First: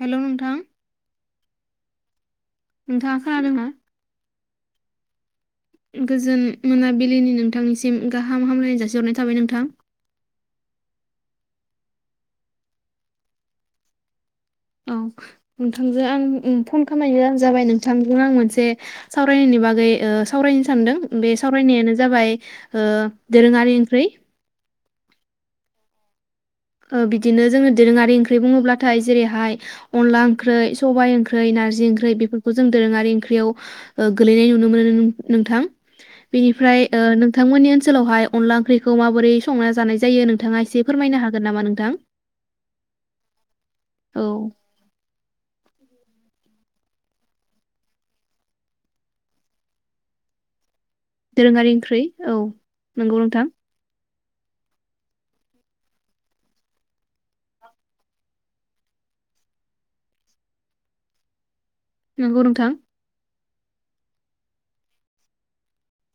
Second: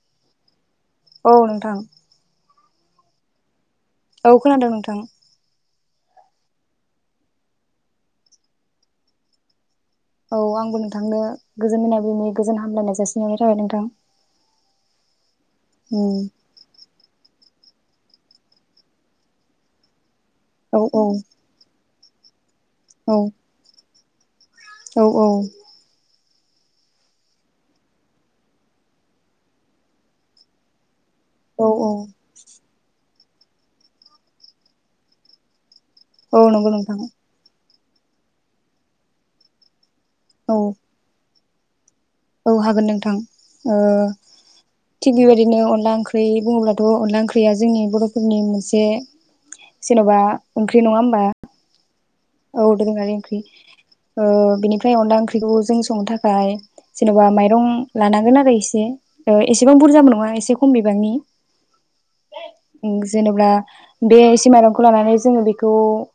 Hello नोंथां औ नोंथां नोंथांङा खोनादों ना औ खोनादों नोंथां गोजोन मोनाबिलिनि नोंथांनिसिम गाहाम हामलायनाय जासिहरनाय थाबाय नोंथां औ आंबो नोंथांनो गोजोन होननाय बै गोजोन हामलायनाय जासिहरनाय थाबाय नोंथां औ नोंथांजों उम आं ओ फन खामानि जास जाबाय नोंथां आं मोनसे सावरायनायनि बागै ओ सावरायनो औ सानदों औ बे सावरायनायानो जाबाय दोरोङारि ओंख्रै औ औ बिदिनो जोङो दोरोङारि ओंख्रै बुङोब्लाथाय जेरैहाय अनला ओंख्रै सबाइ ओंख ख्रै औ नारजि औ ओंख्रि बेफोरखौ जों दोरोङारि ओं ख्रैयाव गोलैनाय नुनो मोनो नो नोंथां औ नंगौ बेनिफ्राय नोंथां ओ नोंथांमोननि ओन‌ ओनसोलावहाय अनला ओंखखौ माबोरै संनानै जानाय जा जायो औ नोंथाङा एसे फोरमायनो हा गोन नामा नोंथां? औ हागोन नोंथां ओ थिग बेबायदिनो अनला ओंख्रै बुङोब्लाथ' अनला ओंख्रिया जोंनि बर'फोरनि मोनसे जेन'बा ओंख दोरोङारि ओंख्रै औ‌ दोरोङारि ओंख्रि ओ बिनिफ्राय अनला ओंख्रिखौ जों संनो थाखाय जेन'बा माइरं लानांगोन आरो एसे एसेबां बुरजाबो नङा एसे खम बिबांनि उम जेनबा बे एसे माइरंखौ लानानै जोङो बेखौ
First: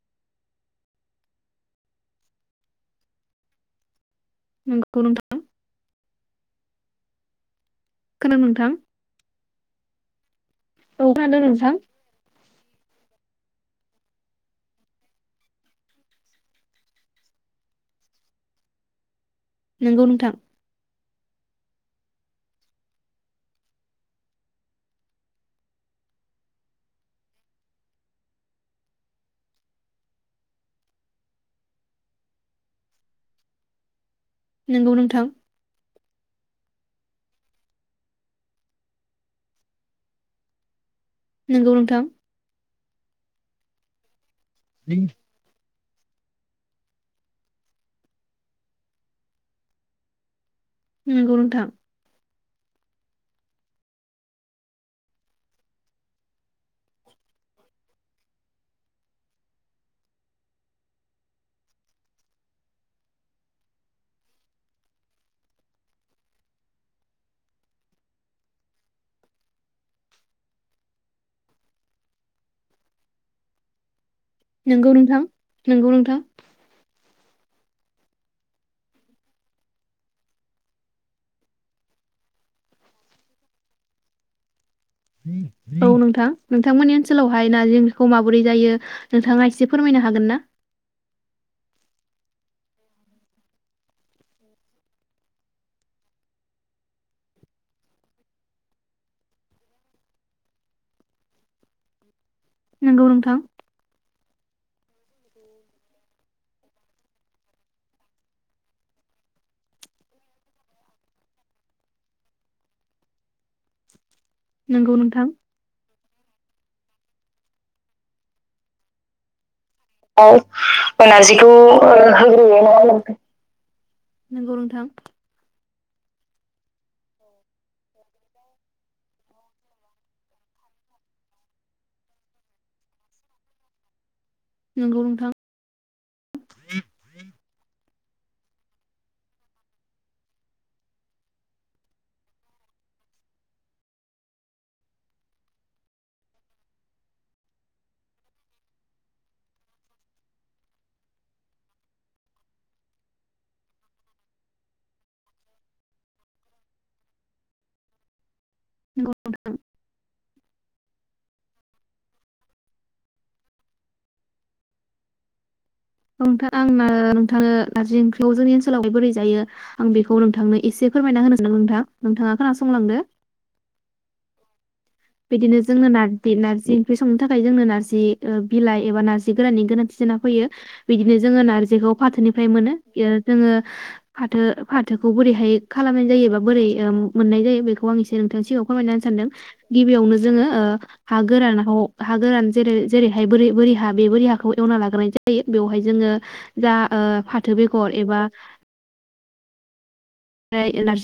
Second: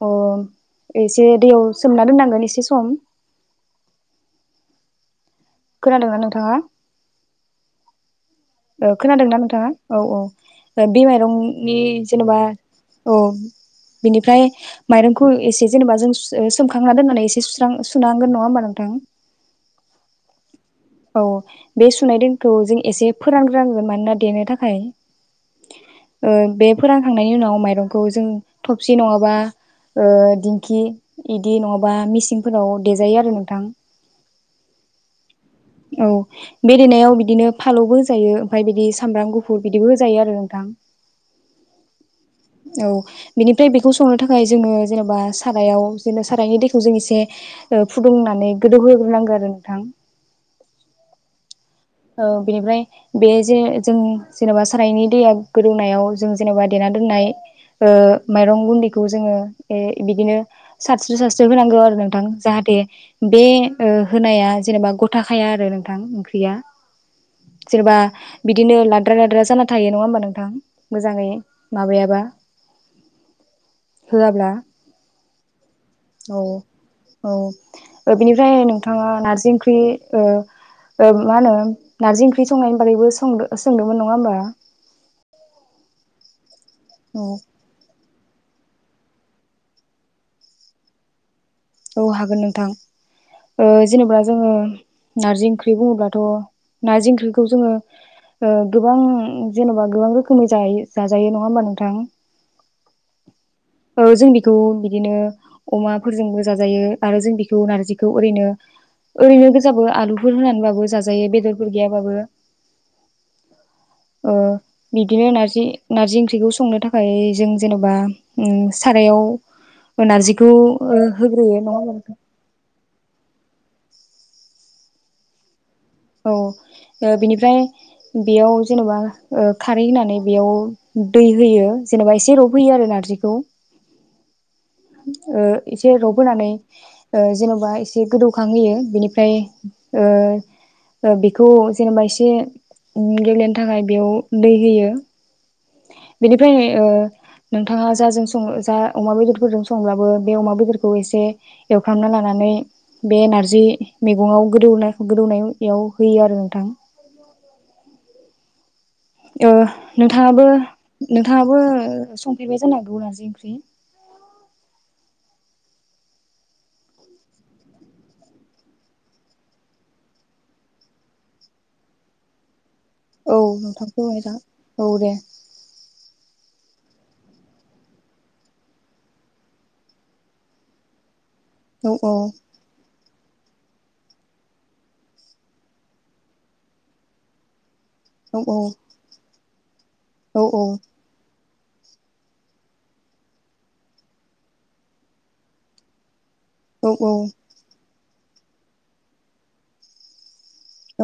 ओ एसे दैयाव सोमना दोननांगोन एसे सम नोंगौ नोंथां खोनादोंना नोंथाङा? ओ खोनादों ना नों थाङा औ औ बे माइरंनि जेनेबा औ बिनिफ्राय माइरंखौ एसे जेनेबा जों सोमखांना दोननानै एसे सुस्रां‌ सुुनांगोन नङा होमबा नोंथां? नंगौ नोंथां औ बे सुनाय दैखौ जों एसे फोरानग्रांगोन मानोना देनो थाखाय ओ बे फोरानखांनायनि उनाव माइरंखौ जों थबसि नङाबा ओ दिंखि इदि नङाबा मिसिंफोराव देजायो आरो नोंथां नंगौ नोंथां औ बे देनायाव बिदिनो फालौबो होजायो ओमफाय बिदि सामब्राम गुफुर बिदिबो होजायो आरो नोंथां औ बिनि फ्राय बेखौ सोंनो थाख खाय जोङो जेनेबा सारायाव बिदिनो सारायनि दैखौ जों इसे फुदुंनानै गोदौहोग्रोनांगौ आरो नोंथां उम नंगौ नोंथां ओ बिनिफ्राय बे जे जों जेनेबा सारायनि दैया गोदौनायाव जों जेनेबा देना दोननाय ओ माइरं गुन्दैखौ जोङो ओ बिदिनो सारस्रो सारस्रो होनांगौ आरो नोंथां जाहाथे बे ओ होनाया जेनेबा गथाखाया आरो नोंथां ओंख्रिया सोरबा बिदिनो लाद्रा लाद्रा जाना थायो नङा होमबा नोंथां मोजाङै माबायाबा होआब्ला नोंगौ नोंथां नोंगौ नोंथां औ औ बिनिफ्राय नोंथाङा नारजि ओंख्रि ओ ओ मा होनो नारजि ओंख्रि संनायनि बारैबो सों सोंदोंमोन नङा होमबा औ नोंथां नोंथांमोननि औ ओनसोलावहाय नारजि ओंख्रि खौ माबोरै जायो नोंथाङा एसे फोरमायनो हागोन ना औ हागोन नोंथां, ओ जेनेबा जोङो नारजि ओंख्रि बुङोब्लाथ' नारजि ओंख्रिखौ जोङो ओ गोबां जेनेबा गोबां रोखोमै जायो जाजायो नङा होमबा नोंथां नोंगौ नोंथां ओ जों बेखौ बिदिनो अमाफोरजोंबो जाजायो आरो जों बिखौ नारजिखौ ओरैनो ओरैनो गोजाबो आलुफोर होनानै बाबो जाजायो बेदरफोर गैया बाबो ओ बिदिनो नारजि नारजि ओंख्रिखौ संनो थाखाय जों जेन'बा ओम सारायाव औ नारजिखौ ओ नारजि [unintelligible] होग्रोयो नङा होमबा नोंथां नोंगौ नोंथां। औ ओ बिनिफ्राय बेयाव जेनेबा ओ खारै होनानै बेयाव दै होयो जेनेबा एसे रब होयो आरो नारजिखौ ओ एसे रबहोनानै ओ जेन'बा एसे एसे गोदौखां होयो बेनिफ्राय ओ बेखौ जेनेबा एसे गेब्लेनो थाखाय बेयाव दै होयो बेनिफ्राय ओ नोंथाङा जाजों संङो जा अमा बेदरफोरजों संब्लाबो बे अमा बेदरखौ एसे एवफ्रामना लानानै बे नारजि मेगंङाव गोदौ गोदौनायाव होयो आरो नोंथां ओ नोंथाङाबो नोंथाङाबो संफेरबाय जानो हांगौ नारजि ओंख्रि औ नोथां आं नोंथांनो नारजि ओंख्रिखौ जोंनि ओनसोलावहाय बोरै जायो आं बेखौ नोंथांनो एसे फोरमायना होनो सानदों नोंथां नोंथाङा खोनासं औ नोंथां फोरमाय जागोन बिदिनो जोङो नारजि नारजि ओंख्रि संनो थाखाय जोंनो नारजि ओ बिलाइ एबा नारजि गोराननि गोनांथि जाना फैयो बिदिनो जों जोङो औ नारजिखौ औ फाथोनिफ्राय मोनो जोङो फाथो फाथोखौ बोरैहाय खालामनाय जायो बा बोरै ओ मोननाय जायो बे खौ आं एसे औ नोंथांनि सिगाङाव फोरमायना होनो सानदों गिबियावनो औ जोङो ओ हा गोरान हा गोरान जेरै जेरैहाय बोरै बोरि हा बे बोरि हाखौ एवना लाग्रोनाय जायो बेवहाय जोंङो जा औ ओ फाथो बेगर एबा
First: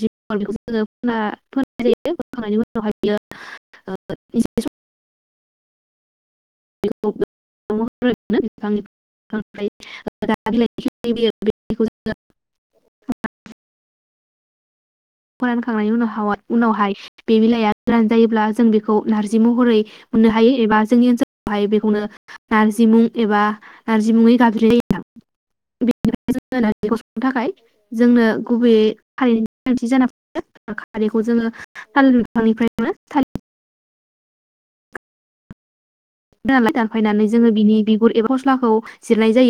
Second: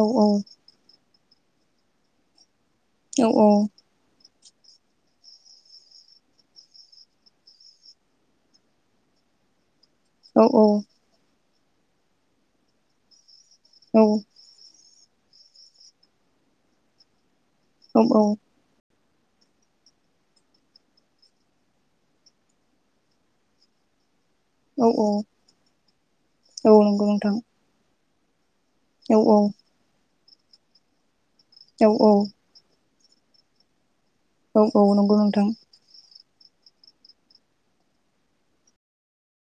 औ औ [unintelligible] [unintelligible] औ औ फोनाय जायो फोखांनायनि उनाव [unintelligible] [unintelligible] [unintelligible] [unintelligible] [unintelligible] फरायानखांनायनि उनाव उनावहाय बे बिलाइआ गोरान जायोब्ला जों बेखौ खौ नारजि महरै मोननो हायो एबा जोंनि ओनसोलावहाय बेखौनो नारजिमुं एबा नारज मुङै औ [unintelligible] बेनिफ्राय जोंनो औ नारजिखौ नंगौ संनो नोंथां थाखाय जोंनो गुबैयै औ औ हारिनि गोनांथि जाना [unintelligible] खौ जोंङो औ औ थालिर बिफांनिफ्राय [unintelligible] औ-औ नंगौ नोंथां। दानफायनानै जोंङो बिनि बिगुर एबा फस्लाखौ जिरनाय जायो।